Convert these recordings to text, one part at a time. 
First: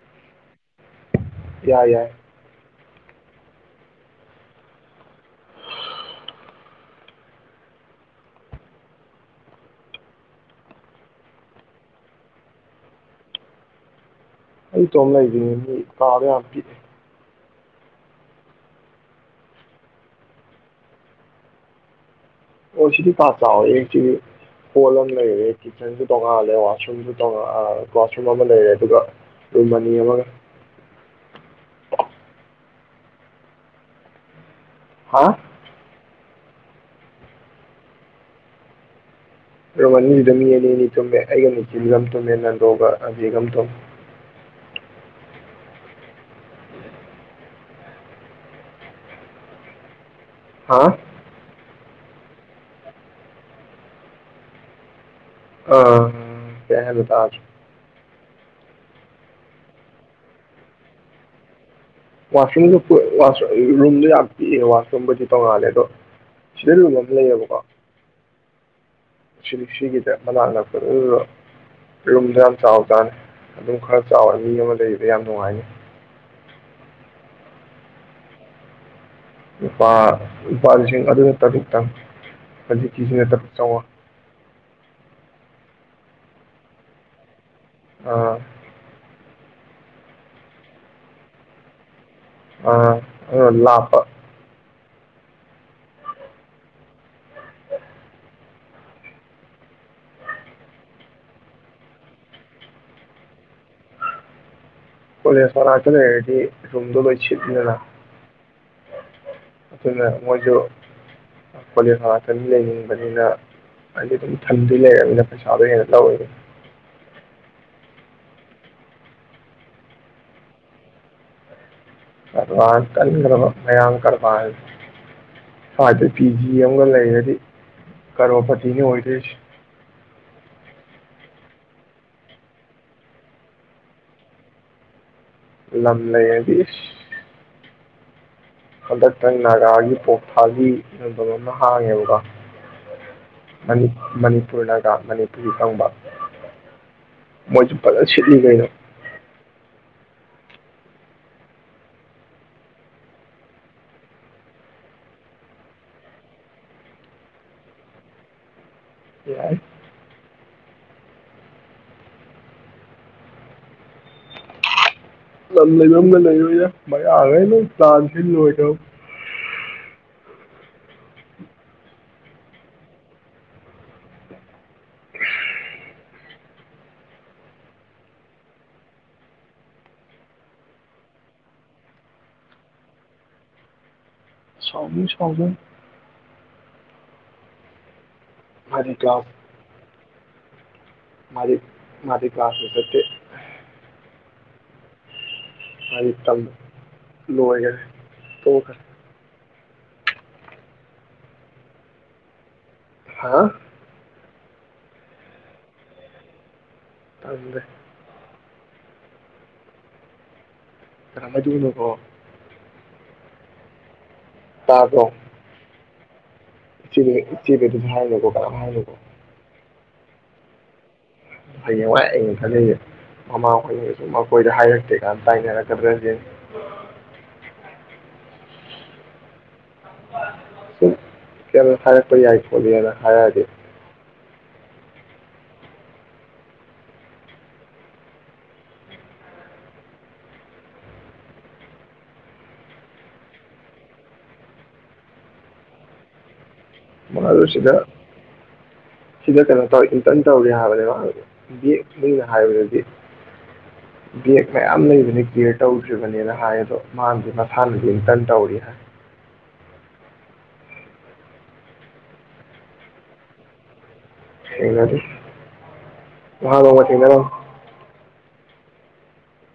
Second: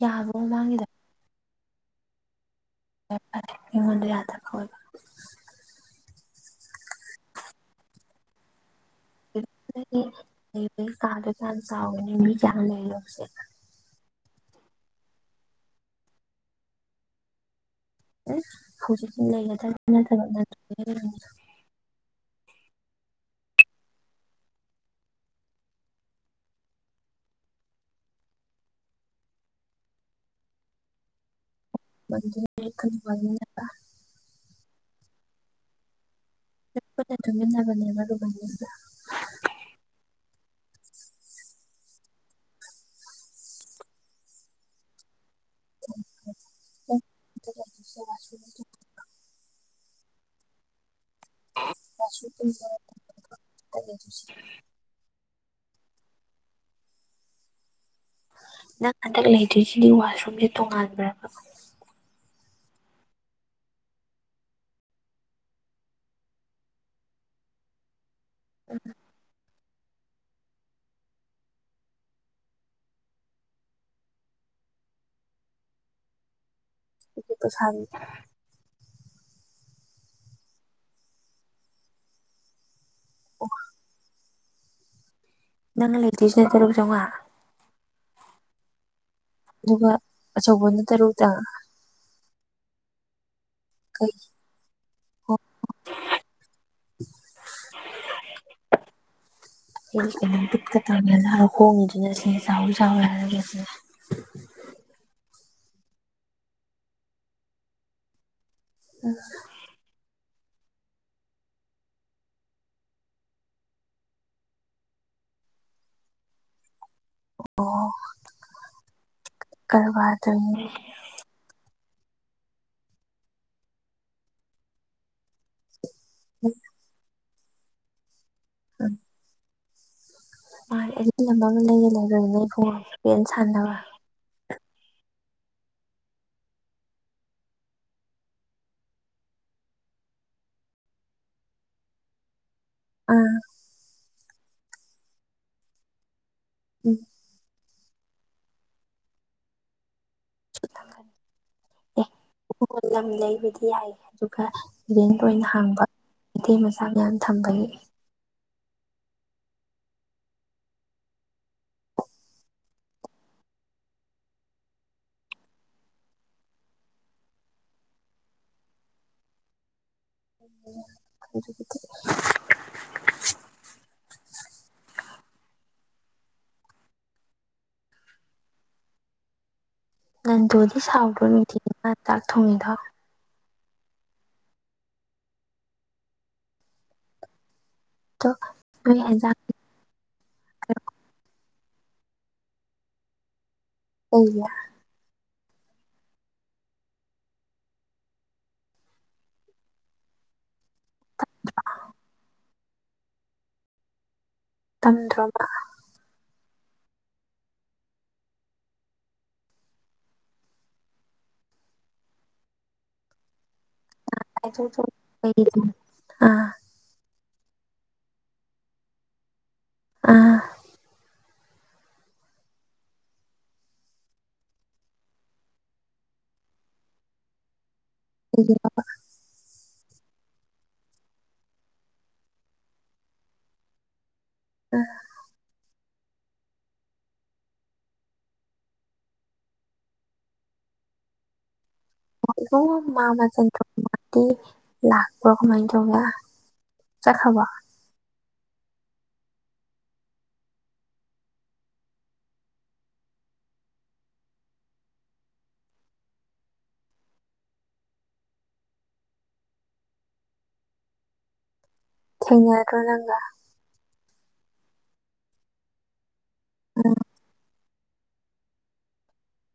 ꯌꯥꯕ ꯃꯃꯥꯡꯉꯗ ꯇ ꯌꯥꯏ ꯔꯃꯗ ꯌꯥꯗ ꯀ ꯑꯣꯏꯕ ꯀꯥꯗ ꯆꯥꯟꯁꯎꯅꯤ ꯀ ꯂꯩ ꯂꯁꯦ ꯑꯩ ꯆꯣꯡꯅ ꯂꯩ ꯀꯥꯗ ꯐ ꯂꯩꯒꯦ ꯊꯦ ꯊ ꯑꯣ ꯁꯤꯗꯤ ꯀꯥ ꯆꯥꯎꯋꯦ ꯁꯤꯗꯤ ꯍꯣꯜ ꯑꯃ ꯂꯩꯔꯦ ꯀꯤꯠꯆꯟꯁꯨ ꯇꯣꯡꯉꯥꯜꯂꯦ ꯋꯥꯁꯔꯨꯝꯁꯨ ꯇꯉ ꯀ꯭ꯂꯁꯔꯨꯝ ꯑꯃ ꯂꯩꯔꯦ ꯑꯗꯨꯒ ꯔꯨꯝ ꯑꯅꯤ ꯑꯃꯒ ꯃꯅ ꯍꯥ ꯄꯅꯦ ꯑꯗꯨꯟꯅꯒꯅꯤ ꯃꯔꯔꯅꯤ ꯔꯣꯃꯅꯤꯗꯨꯗ ꯃꯤ ꯑꯅꯤ ꯑꯅꯤ ꯇꯨꯝꯃꯦ ꯑꯩꯒ ꯅꯤꯊꯤꯜꯒ ꯇꯨꯝꯃꯦ ꯅꯟꯗꯣꯒ ꯑꯕꯤꯒ ꯑꯃ ꯇꯨꯝꯃꯦ [inaudible] ꯍꯥꯥ ꯁ ꯑ ꯀꯅ ꯑꯗꯨ ꯊꯥꯖ ꯅꯪ ꯍꯟꯗꯛ ꯂꯩꯗꯣꯏꯁꯤꯗꯤ ꯋꯥꯁꯔꯨꯝꯁꯦ ꯇꯣꯉꯥꯟꯕ꯭ꯔꯕ ꯋꯥꯁꯔꯨꯝꯗ ꯔꯨꯝꯗ ꯌꯥꯝ ꯄꯤꯛꯑ ꯋꯥꯁꯔꯨꯝꯕꯨꯗꯤ ꯇꯧꯔꯜꯂꯦ ꯑꯗꯣ ꯁꯤꯗ ꯔꯨꯝ ꯑꯃ ꯂꯩꯌꯦꯕꯀꯣ ꯎꯝ ꯁꯤꯂꯤꯁꯤꯒꯤꯗ ꯃꯅꯥꯛ ꯅꯛꯄꯗꯔꯨꯝꯁꯨ ꯌꯥꯝ ꯆꯥꯎꯖꯥꯅꯤ ꯑꯗꯨꯝ ꯈꯔ ꯆꯥꯎꯋꯦ ꯃꯤ ꯑꯃ ꯂꯩꯕꯗ ꯌꯥꯝ ꯅꯨꯡꯉꯥꯏꯅꯤ ꯑꯗꯨ ꯄꯁꯥꯟ ꯅꯨꯄꯥ ꯅꯨꯄꯥ ꯂꯤꯁꯤꯡ ꯑꯗꯨꯅꯛꯇꯛꯇꯪ ꯍꯧꯖꯤ ꯁꯤꯠꯇ ꯆ [unintelligible] ꯅꯪꯅ ꯂꯩꯇꯣꯏꯁꯤꯅ ꯇꯔꯨꯛ ꯆꯧꯉꯥ ꯑꯥ ꯑꯗꯨꯒ ꯑꯆꯧꯕꯅ ꯇꯔꯨꯛ ꯇ ꯑꯥ ꯑ ꯂꯥꯞ ꯄꯥ [unintelligible] [unintelligible] ꯑꯗꯨꯅ ꯃꯣꯏꯁꯨ ꯀꯣꯂꯦꯖ ꯉꯥꯛꯇ ꯂꯩꯅꯤꯡꯕꯅꯤꯅ ꯍꯥꯏꯗꯤ ꯑꯗꯨꯝ ꯊꯝꯗꯨꯏ ꯂꯩꯔꯕꯅꯤꯅ ꯄꯩꯁꯥꯗꯣ ꯍꯦꯟꯅ ꯂꯧꯋꯤꯅꯦ ꯑꯣ ꯀꯕꯥꯗꯅꯤ ꯀꯔꯕꯥꯔ ꯀꯟꯒ꯭ꯔꯕ ꯃꯌꯥꯡ ꯀꯔꯕꯥꯔ ꯁꯥꯗ꯭ꯔꯦ ꯄꯤ ꯖꯤ ꯑꯃꯒ ꯂꯩꯔꯗꯤ ꯀꯔꯣꯔ ꯄꯇꯤ ꯅꯦ ꯑꯣꯏꯗꯣꯏ ꯁꯦ [unintelligible] ꯁꯥꯟꯅꯕ ꯂꯝꯂꯩꯔꯗꯤ ꯍꯟꯗꯛꯇꯪ ꯅꯥꯒꯥꯒꯤ ꯄꯣꯛꯊꯥꯒꯤ ꯃꯐꯝ ꯑꯃ ꯍꯥꯡꯉꯦꯕꯀꯣ ꯑꯥ ꯃꯅꯤꯄꯨꯔꯅꯒꯥ ꯃꯅꯤꯄꯨꯔꯤ ꯐꯪꯕ ꯎꯝ ꯃꯣꯏꯁꯨ ꯄꯂ ꯁꯤꯠꯂꯤꯒꯗ ꯊꯒꯅꯤ ꯑꯦ ꯂꯝ ꯂꯩꯕꯗꯤ ꯌꯥꯏ ꯑꯗꯨꯒ ꯦꯟꯟ ꯍꯥꯡꯕ ꯃꯩꯇꯩ ꯃꯆꯥ ꯃꯌꯥꯝ ꯊꯝꯕꯒꯤ ꯌꯥꯏ ꯂꯝ ꯂꯩꯕꯒ ꯂꯩꯔꯣꯏ ꯌꯥ ꯃꯒ ꯅ ꯂꯥꯟꯁꯤ ꯂꯣꯏꯣꯏꯗ ꯑꯗꯨ ꯉꯟꯗꯣꯗꯤ ꯁꯥꯎꯕ꯭ꯔꯣ ꯅꯨꯡꯇꯤꯒꯤ ꯃꯥ ꯆꯥꯛ ꯊꯣꯡꯉꯤꯗꯣ ꯁꯥꯎꯕꯤ ꯁꯥꯎꯕꯤ ꯇꯣ ꯃꯥꯗꯤ ꯀ꯭ꯂꯥꯁ ꯑꯦꯖꯥ ꯀꯣ ꯃꯗꯤ ꯃꯗꯤ ꯀ꯭ꯂꯥꯁꯥꯁꯠꯇ ꯁ ꯑ ꯂꯦꯔꯦ ꯇ ꯈ [unintelligible] ꯍꯥ ꯇꯝꯗ꯭ꯔꯕ ꯇꯗ ꯗꯤꯅ ꯀꯣ ꯥꯏ [unintelligible] ꯑꯥ ꯆꯦ ꯑꯗꯨꯖꯒꯣ ꯀꯔ ꯍꯥꯏꯔꯖꯒꯣ ꯑꯥ ꯍꯌꯦꯡꯋꯥꯏ ꯑꯩꯅ ꯈꯜꯂꯤꯁꯦ ꯃꯃꯥ ꯍꯣꯏꯅꯁꯨ ꯑꯩꯣꯏꯗ ꯍꯥꯏꯔꯛꯇꯦ ꯀꯥꯟꯅ ꯇꯥꯏꯅꯔꯛꯀꯗ꯭ꯔꯁ ꯍꯕ ꯀ ꯍꯔꯦ ꯀ ꯍꯥꯏꯅ ꯍꯔꯦ ꯍꯥꯏꯗꯤ ꯑ ꯃꯥ ꯃꯦꯟ ꯊ ꯃꯗꯤ ꯂꯥꯛꯄꯔ ꯀꯃꯥꯏ ꯇꯧꯒ ꯃꯥꯁꯨ ꯁꯤꯗ ꯁꯤꯗ ꯀꯩꯅꯣ ꯇꯧ ꯏꯟꯇꯔꯟ ꯇꯧꯔꯤ ꯍꯥꯏꯕꯅꯦ ꯃꯥ ꯕꯦꯒꯅꯤꯅ ꯍꯥꯏꯕꯗꯗꯤ ꯕꯦꯒ ꯃꯌꯥꯝ ꯂꯩꯕꯅꯤ ꯀꯦꯌꯔ ꯇꯧꯗ꯭ꯔꯤꯕꯅꯦꯅ ꯍꯥꯏ ꯑꯗꯣ ꯃꯥꯅꯗꯤ ꯃꯁꯥꯅꯗꯤ ꯏꯟꯇꯔꯟ ꯇꯧꯔꯤ ꯍꯥꯏ ꯊꯦꯡꯉꯔꯣ ꯂꯪꯒ ꯁꯤꯗꯤ ꯍꯃ ꯊꯦꯡꯅꯔ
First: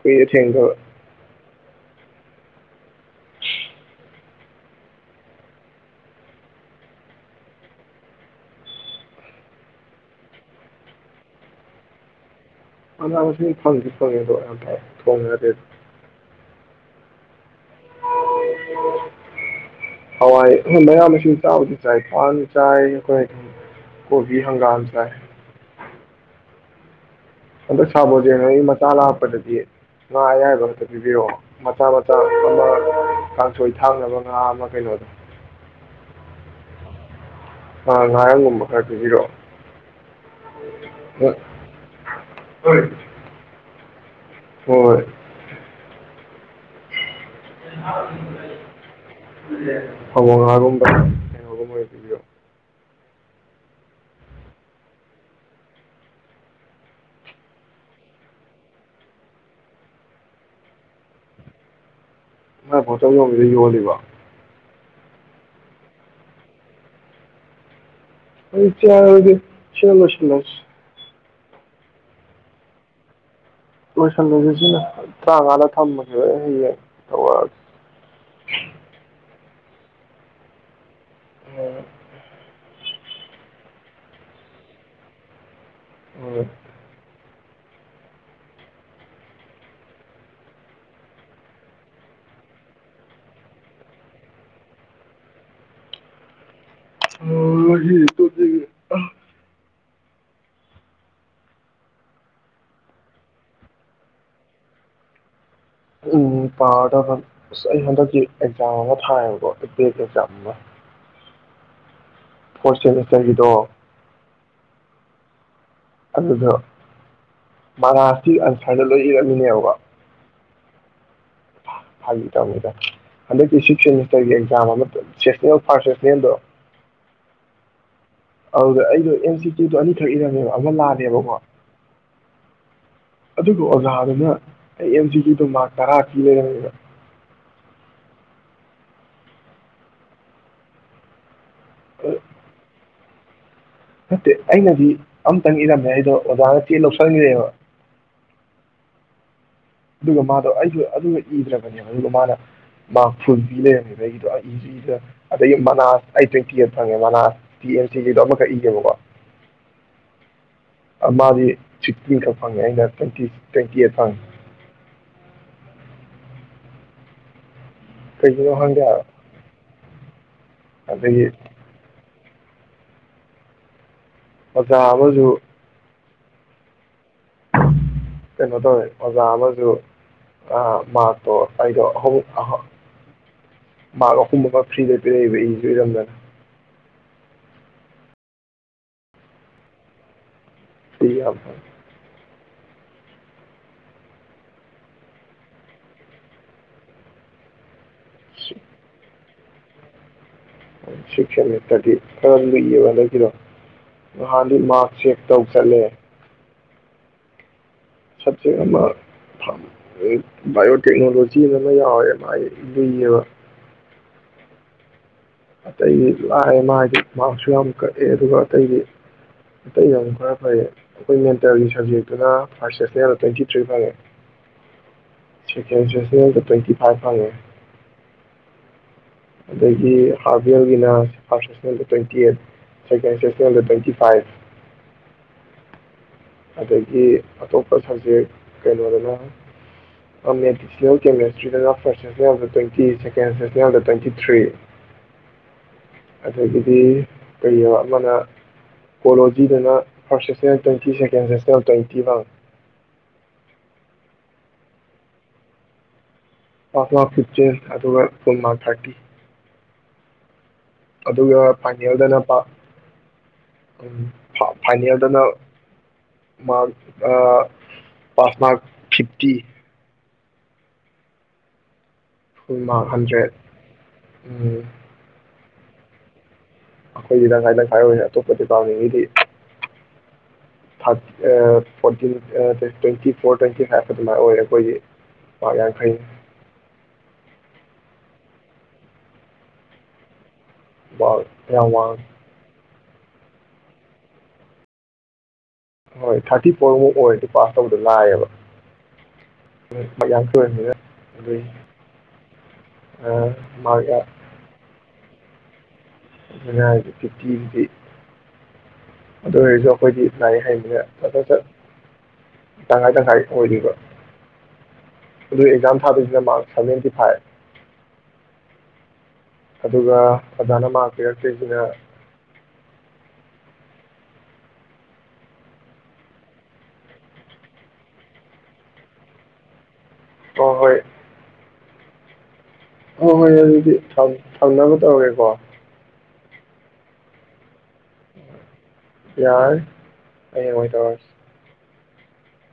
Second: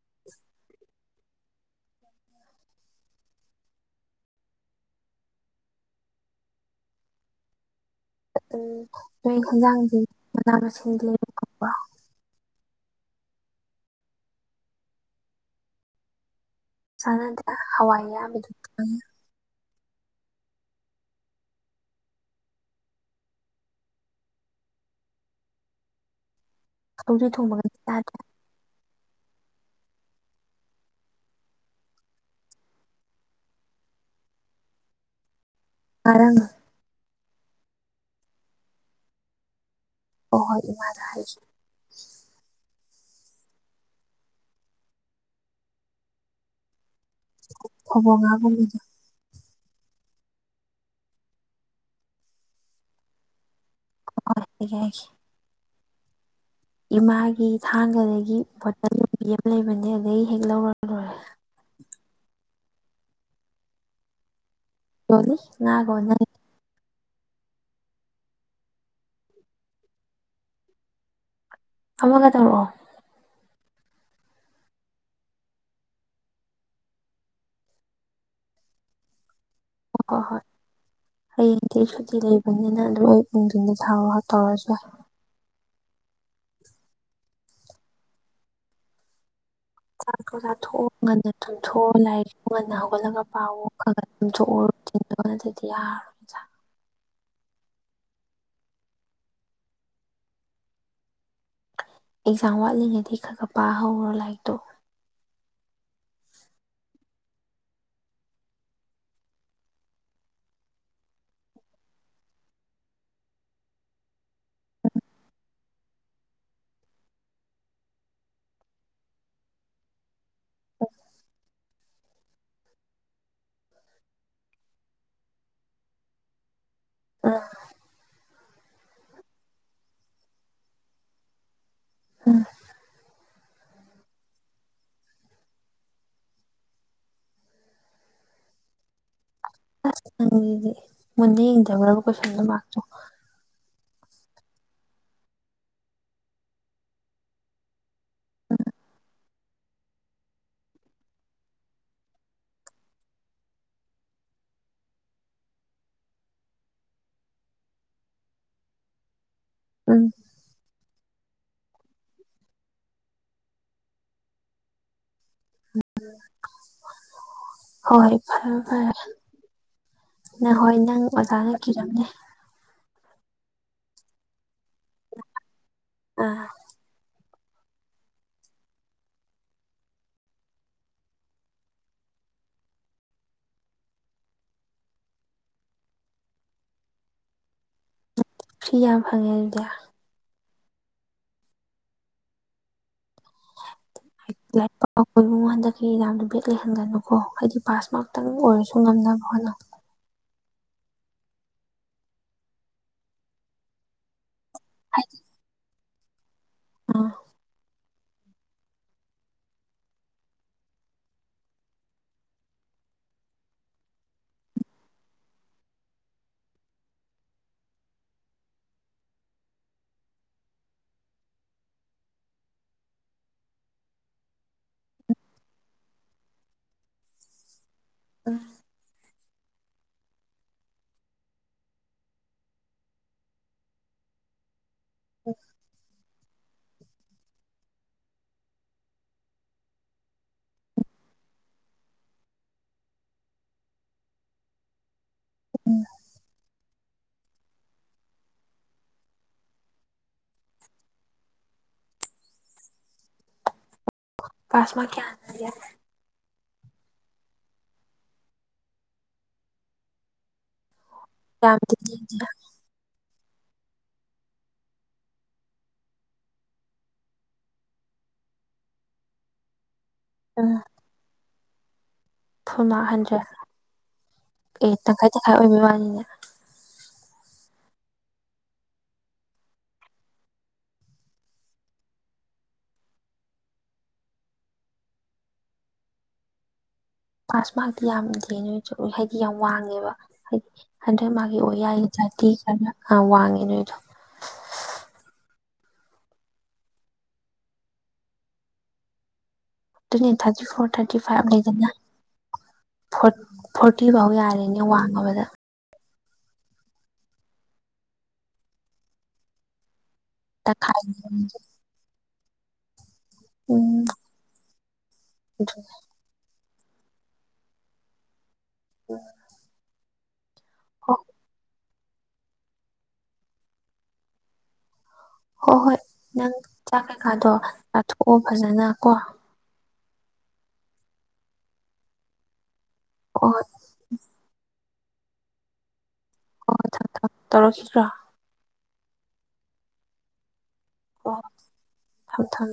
ꯀ ꯊꯦꯡꯒꯕ ꯅꯣꯏ ꯍꯟꯖꯥꯡꯁ ꯃꯅꯥ ꯃꯁꯤꯡ ꯂꯩꯔꯣ ꯑ ꯐꯪ ꯐꯉꯦ ꯊꯣꯡꯉ ꯆꯥꯅꯗꯦ ꯍꯋꯥꯏꯗꯣ ꯍꯋꯥꯏ ꯃꯌꯥꯝ ꯃꯁꯤꯡ ꯆꯥꯕꯗꯤ ꯆꯥꯏ ꯄꯥꯟ ꯆꯥꯏ ꯑꯩꯈꯣꯏ ꯀꯣꯕꯤ ꯍꯪꯒꯥꯝ ꯆꯥꯏ ꯁꯧꯒ꯭ꯔꯤ ꯊꯣꯡꯕꯒꯗꯤ ꯍꯟꯗꯛ ꯁꯔ ꯆꯥꯗ꯭ꯔꯦ ꯕ꯭ꯔꯣꯖꯦꯟ ꯍꯣꯏꯒꯤ ꯃꯆꯥ ꯂꯥꯛꯄ ꯄꯗꯗꯤ ꯉꯥ ꯑꯌꯥꯕ ꯑꯃꯝꯇ ꯄꯤꯕꯤꯔꯛꯑꯣ ꯃꯆꯥ ꯃꯆꯥ ꯑꯃ ꯀꯥꯡꯁꯣꯏ ꯊꯥꯡꯅꯕ ꯉꯥ ꯑꯃ ꯀꯩꯅꯣꯗꯣ ꯉꯔꯥꯡꯗꯣ ꯑ ꯉꯔꯥꯡꯒꯨꯝꯕ ꯈꯔ ꯄꯤꯕꯤꯔꯛꯑꯣ ꯍꯣꯏ ꯍꯣꯏ ꯏꯃꯥꯗ ꯑ ꯍꯥꯏꯒꯦ ꯍꯣꯏ ꯍꯣꯏ ꯍꯕꯒ ꯀꯗ ꯍ ꯉꯒꯨꯝꯕꯉꯒꯨꯝ ꯑꯣꯏꯣ ꯑꯣ ꯏꯃꯥꯒꯤ ꯊꯥꯡꯒꯗꯒꯤ ꯕꯣꯇꯜ ꯌꯣꯟꯕꯤ ꯑꯃ ꯂꯩꯕꯅꯦ ꯑꯗꯨꯗꯒꯤ ꯍꯦꯛ ꯂꯧꯔꯔꯦ ꯅꯪ ꯕꯣꯇꯟ ꯌꯣꯟꯕꯤꯗꯣ ꯌꯣꯜꯂꯤꯕꯣ ꯅꯤ ꯉꯒꯣꯅꯦ ꯑꯩ ꯁꯤ ꯂꯣꯏꯁꯤꯟꯂꯁꯤ ꯑꯃꯒ ꯇꯧꯔꯛꯑꯣ ꯂꯣꯏꯁꯟꯂꯁꯤ ꯁꯤꯅ ꯇꯔꯥꯉꯥꯗ ꯊꯝꯃꯒꯦ ꯍ ꯍꯌꯦꯡ ꯇꯧꯔꯛꯑꯒꯦ ꯍ ꯍꯣꯏ ꯍꯌꯦꯗꯤ ꯁꯨꯇꯤ ꯂꯩꯕꯅꯤ ꯅ ꯂꯣꯏ ꯅꯨꯡꯊꯤꯟꯗ ꯊꯥꯎꯔꯒ ꯇꯧꯔꯁꯨ ꯌꯥꯏ ꯍꯣꯏ ꯆꯥꯛꯇꯣ ꯆꯥꯊꯣꯛꯑꯣ ꯉꯟꯅ ꯇꯨꯝꯝꯊꯣꯛꯑꯣ ꯂꯥꯏꯔꯤꯛꯁꯨ ꯉꯟꯅ ꯍꯧꯒꯠꯂꯒ ꯄꯥꯎꯑꯣ ꯈ ꯈ ꯇꯨꯝꯝꯊꯣꯛꯎ ꯅꯨꯡꯊꯤꯟꯗꯣꯅ ꯑꯗꯨꯗꯤ ꯌꯥꯔꯔꯣꯏꯥ ꯑ ꯇ ꯑꯦꯛꯖꯥꯝ ꯋꯥꯠꯂꯤꯉꯩꯗꯤ ꯈ ꯈ ꯄꯥ ꯍꯧꯔꯣ ꯂꯥꯏꯔꯤꯛꯇꯣ ꯎꯝ ꯄꯥꯗꯧꯅꯤ ꯑꯁ ꯑꯩ ꯍꯟꯗꯛꯀꯤ ꯑꯦꯛꯖꯥꯝ ꯑꯃ ꯊꯥꯏꯌꯦꯕꯀꯣ ꯑꯦꯒꯤ ꯑꯦꯛꯖꯥꯝ ꯑꯃ ꯐꯣꯔꯠ ꯁꯦꯃꯤꯁꯇꯔꯒꯤꯗꯣ ꯎꯝ ꯑꯗꯨꯗꯣ ꯃꯔꯔꯥꯁꯤ ꯑꯟꯁꯔꯗ ꯂꯣꯏ ꯏꯔꯝꯃꯤꯅꯦꯕ ꯐꯥꯒꯤ ꯇꯧꯅꯤꯗ ꯍꯟꯗꯛꯀꯤ ꯁꯤꯛꯁ ꯁꯦꯃꯤꯁꯇꯔꯒꯤ ꯑꯦꯛꯖꯥꯝ ꯑꯃ ꯁꯦꯁꯅꯦꯜ ꯐꯥꯔ ꯁꯦꯁꯅꯦꯜꯗꯣ ꯑꯥ ꯑꯗꯨꯗ ꯑꯩꯗꯣ ꯑꯦꯟ ꯁꯤ ꯇꯤꯗꯣ ꯑꯅꯤꯈꯛ ꯏꯔꯝꯃꯦꯕ ꯑꯃ ꯂꯥꯑꯂꯦꯕꯀꯣ ꯎꯝ ꯑꯗꯨꯒ ꯑꯣꯖꯥꯗꯨꯅ ꯑꯩ ꯑꯦꯝ ꯁꯤꯒꯤꯗꯣ ꯃꯥꯔꯛ ꯇꯔꯥ ꯀ ꯂꯩꯔꯝꯃꯦꯕ ꯑ ꯍꯪꯗꯤ ꯃꯗꯦ ꯌꯦ ꯕꯨ ꯑꯗꯨ ꯀꯣꯏ ꯁꯗꯔ ꯃꯥꯥꯛꯆꯣ ꯅꯠꯇꯦ ꯑꯩꯅꯗꯤ ꯑꯝꯇꯪ ꯏꯔꯝꯃꯦ ꯑꯩꯗꯣ ꯑꯣꯖꯥꯅ ꯆꯦ ꯂꯧꯁꯟꯈꯔꯦꯕ ꯑꯗꯨꯒ ꯃꯥꯗꯣ ꯑꯩꯁꯨ ꯑꯗꯨꯒ ꯏꯗ꯭ꯔꯕꯅꯦꯕ ꯑꯗꯨꯒ ꯃꯥꯅ ꯃꯥ ꯐꯨꯜ ꯐꯤ ꯂꯩꯔꯝꯃꯦꯕ ꯑꯩꯒꯤꯗꯣ ꯑꯩꯁꯨꯗꯨꯗ ꯑꯗꯒꯤ ꯃꯅꯥꯁ ꯑꯩꯠ ꯇ꯭ꯋꯦꯟꯇꯤ ꯑꯩꯠ ꯐꯪꯉꯦ ꯃꯅꯥꯁ ꯇꯤ ꯑꯦꯝ ꯁꯤꯒꯤꯗꯣ ꯑꯃꯈꯛ ꯏꯌꯦꯦꯕꯀꯣ ꯎꯝ ꯃꯥꯗꯤ ꯆꯤꯀꯤ ꯈ ꯐꯪꯉꯦ ꯑꯩꯅ ꯇꯦꯡꯀꯤ ꯇꯦꯡꯀꯤ ꯐꯪ ꯎ ꯍꯣꯏ ꯀꯩꯒꯤꯅꯣ ꯐꯔ ꯈꯪꯗꯦ ꯐꯔ ꯍꯥꯏꯕ ꯅꯍꯣꯏ ꯅꯪ ꯑꯗꯒꯤ ꯑꯣꯖꯥꯅ ꯀꯤꯔꯝꯂ ꯑꯆꯥꯥꯕꯁꯨ ꯑꯥ ꯀꯩꯅꯣ ꯇꯧꯋꯦ ꯑꯣꯖꯥ ꯑꯃꯁꯨ ꯃꯥꯔꯛꯇꯣ ꯑꯩꯗꯣ ꯑꯍꯨꯝ ꯃꯥꯔꯛ ꯑꯍꯨꯝ ꯑꯃ ꯐ꯭ꯔꯤꯗ ꯄꯤꯔꯛꯏꯕ ꯏꯁꯨ ꯏꯔꯝꯗꯅ ꯐꯔꯤ ꯌꯥꯝ ꯐꯪꯉꯦꯗꯤꯌꯥ ꯁꯤ ꯌꯥꯝ ꯍꯟꯗꯛꯀꯤ ꯏꯗꯣ ꯕꯦꯛ ꯂꯩꯍꯟꯒꯅꯨꯀꯣ ꯍꯥꯏꯗꯤ ꯄꯥꯁꯃꯛ ꯈꯤꯇꯪ ꯑꯣꯏꯔꯁꯨ ꯉꯝꯅꯕ ꯍꯅ ꯁꯤꯁꯥꯗꯤ ꯀ ꯂꯂꯣ ꯍꯗꯤ ꯃꯥꯥꯛ ꯆꯦꯛ ꯇꯧ ꯆꯠꯂꯦ ꯑ ꯁꯞꯖꯦꯛ ꯑꯃ ꯕꯥꯏꯑꯣꯇꯦꯛꯅꯣꯂꯣꯖꯤ ꯑꯃ ꯑꯃ ꯌꯥꯎꯋꯦ ꯃꯥ ꯂꯩꯌꯦꯕ ꯑꯇꯩꯒꯤ ꯂꯥꯏꯑ ꯑꯃ ꯍꯥꯏꯗꯤ ꯃꯥꯔꯛꯁꯨ ꯌꯥꯝ ꯀꯛꯑꯦ ꯑꯗꯨꯒ ꯑꯇꯩꯗꯤ ꯑꯇꯩ ꯌꯥꯝ ꯈꯔ ꯐꯩꯌꯦ ꯑꯩꯈꯣꯏ ꯃꯦꯟꯇꯦꯜꯒꯤ ꯁꯕꯖꯦꯛꯇꯨꯅ ꯐꯥꯔꯁ ꯁꯦꯁꯅꯔꯗ ꯇ꯭ꯋꯦꯟꯇꯤ ꯊ꯭ꯔꯤ ꯐꯪꯉꯦ ꯁꯦꯀꯦꯟ ꯁꯦꯁꯅꯔꯗ ꯇ꯭ꯋꯦꯟꯇꯤ ꯐꯥꯏꯚ ꯐꯪꯉꯦ ꯎꯝ ꯑꯗꯒꯤ ꯑꯥꯔꯚ ꯑꯦꯜꯒꯤꯅ ꯐꯥꯔꯁ ꯁꯦꯁꯅꯦꯜꯗ ꯇ꯭ꯋꯦꯟꯇꯤ ꯑꯩꯠ ꯁꯦꯀꯦꯟ ꯁꯦꯁꯅꯦꯜꯗ ꯇ꯭ꯋꯦꯟꯇꯤ ꯐꯥꯏꯚ ꯑꯁ ꯑꯗꯒꯤ ꯑꯇꯣꯞꯄ ꯁꯕꯖꯦꯛ ꯀꯩꯅꯣꯗꯅ ꯃꯦꯗꯤꯁꯅꯦꯜ ꯀꯦꯃꯦꯁꯇ꯭ꯔꯤꯗꯅ ꯐꯥꯔꯁ ꯁꯦꯁꯅꯔ ꯑꯃꯗ ꯇ꯭ꯋꯦꯟꯇꯤ ꯁꯦꯀꯦꯟ ꯁꯦꯁꯅꯔꯗ ꯇ꯭ꯋꯦꯟꯇꯤ ꯊ꯭ꯔꯤ ꯎꯝ ꯑꯗꯒꯤꯗꯤ ꯀꯩ ꯍꯥꯏꯕ ꯑꯃꯅ ꯀꯣꯂꯣꯖꯤꯗꯅ ꯐꯥꯔꯁ ꯁꯦꯁꯇꯔ ꯇ꯭ꯋꯦꯟꯇꯤ ꯁꯦꯀꯦꯟ [unintelligible] ꯇꯇꯤꯗ ꯄꯥꯁꯃꯥ ꯀꯌꯥ ꯑꯌꯥ ꯄꯥꯁ ꯃꯥꯡ ꯐꯤꯞꯇꯤꯟ ꯑꯗꯨꯒ ꯐꯨꯟ ꯋꯥꯟ ꯊꯥꯔꯇꯤ ꯑꯗꯨꯒ ꯌꯥꯝꯗꯤ ꯄꯅꯤꯦꯜꯗꯅ ꯅꯦꯝꯗꯦ ꯄ ꯐꯥꯏꯅꯦꯜꯗꯅ ꯃꯥꯔꯛ ꯄꯥꯁ ꯃꯥꯔꯛ ꯐꯤꯐꯇꯤ ꯑ ꯐꯨꯜ ꯊꯨꯃ ꯃꯥꯔꯛ ꯍꯟꯗ꯭ꯔꯦ ꯍꯟꯗ꯭ꯔꯦꯠ ꯑꯦ ꯇꯪꯈꯥꯏ ꯇꯪꯈꯥꯏ ꯑꯣꯏꯕ ꯃꯅꯤꯅꯦ ꯑꯩꯈꯣꯏꯒꯤ ꯂꯪꯁꯥꯏ ꯇꯪꯁꯥꯏ ꯑꯣꯏꯔꯦ ꯑꯇꯣꯞꯄ ꯗꯤꯄꯥꯔꯠꯃꯦꯟꯒꯤꯗꯤ fourteen twenty four twenty five ꯑꯗꯨꯃꯥꯏ ꯑꯣꯏꯔꯦ ꯑꯩꯈꯣꯏꯒꯤ ꯄꯥꯛ ꯌꯥꯡꯈꯩꯅꯤ ꯄꯥꯁ ꯃꯥꯔꯛꯇꯤ ꯌꯥꯝ ꯗꯦꯅꯦ ꯅꯣꯏꯗꯣ ꯍꯥꯏꯗꯤ ꯌꯥꯝ ꯋꯥꯡꯉꯦꯕ ꯍꯥꯏꯗꯤ ꯃꯥꯔꯛ ꯌꯥꯝ ꯋꯥꯡꯉꯦ [unintelligible] ꯌꯥꯝ ꯋꯥꯡꯉꯤ ꯅꯣꯏꯗꯣ ꯍꯣꯏ ꯊꯥꯔꯇꯤ ꯐꯣꯔ ꯐꯨ ꯑꯣꯏꯔꯗꯤ ꯄꯥꯁ ꯇꯧꯕꯗꯨ ꯂꯥꯛꯌꯦꯕ ꯑꯗꯨꯅꯦ ꯊꯥꯔꯇꯤ ꯐꯣꯔ ꯊꯥꯔꯇꯤ ꯐꯥꯏꯚ ꯂꯩꯗꯅ ꯐꯣꯔꯇꯤ ꯃꯥꯔꯛ ꯐꯥꯎ ꯌꯥꯔꯦꯅꯦ ꯋꯥꯟ [unintelligible] ꯑꯗꯨꯅꯤ ꯍꯥꯏꯁꯦ ꯒꯤꯕꯇꯤꯗꯤ ꯑꯗꯨ ꯑꯣꯏꯔꯁꯨ ꯑꯩꯈꯣꯏꯗꯤ ꯂꯥꯏꯔꯤꯛ ꯍꯥꯏꯅꯤꯅ ꯇꯪꯈꯥꯏ ꯁꯇ꯭ ꯁꯠ ꯁꯠ ꯇꯉꯥꯏ [unintelligible] [unintelligible] ꯑꯣꯏꯔꯤꯕ ꯎꯝ ꯑꯗꯨ ꯑꯦꯛꯖꯥꯝ ꯊꯥꯗꯣꯏꯁꯤꯅ ꯃꯥꯛ ꯁꯚꯦꯟꯇꯤ ꯐꯥꯏꯚ ꯎ ꯑꯗꯨꯒ ꯑꯙꯅ ꯃꯥꯛ ꯄꯤꯔꯛꯇꯣꯏꯁꯤꯅ ꯍꯣꯏ ꯍꯣꯏ ꯅꯪ ꯆꯥꯛ ꯀꯩꯀꯥꯗꯣ ꯀꯥꯊꯣꯛꯑꯣ ꯐꯖꯅ ꯀꯣ ꯑ ꯍꯣꯏ ꯍꯣꯏ ꯍꯣꯏ ꯑꯗꯨꯗꯤ ꯊꯥꯝ ꯊꯝꯅꯕ ꯇꯧꯔꯦ ꯀꯦ [unintelligible] ꯇꯔꯛꯈꯤꯗꯔꯥ ꯌꯥꯔꯅꯤ ꯍꯌꯦꯪ ꯑꯣꯏꯅ ꯇꯧꯔꯁꯤ ꯊꯕ ꯊꯝ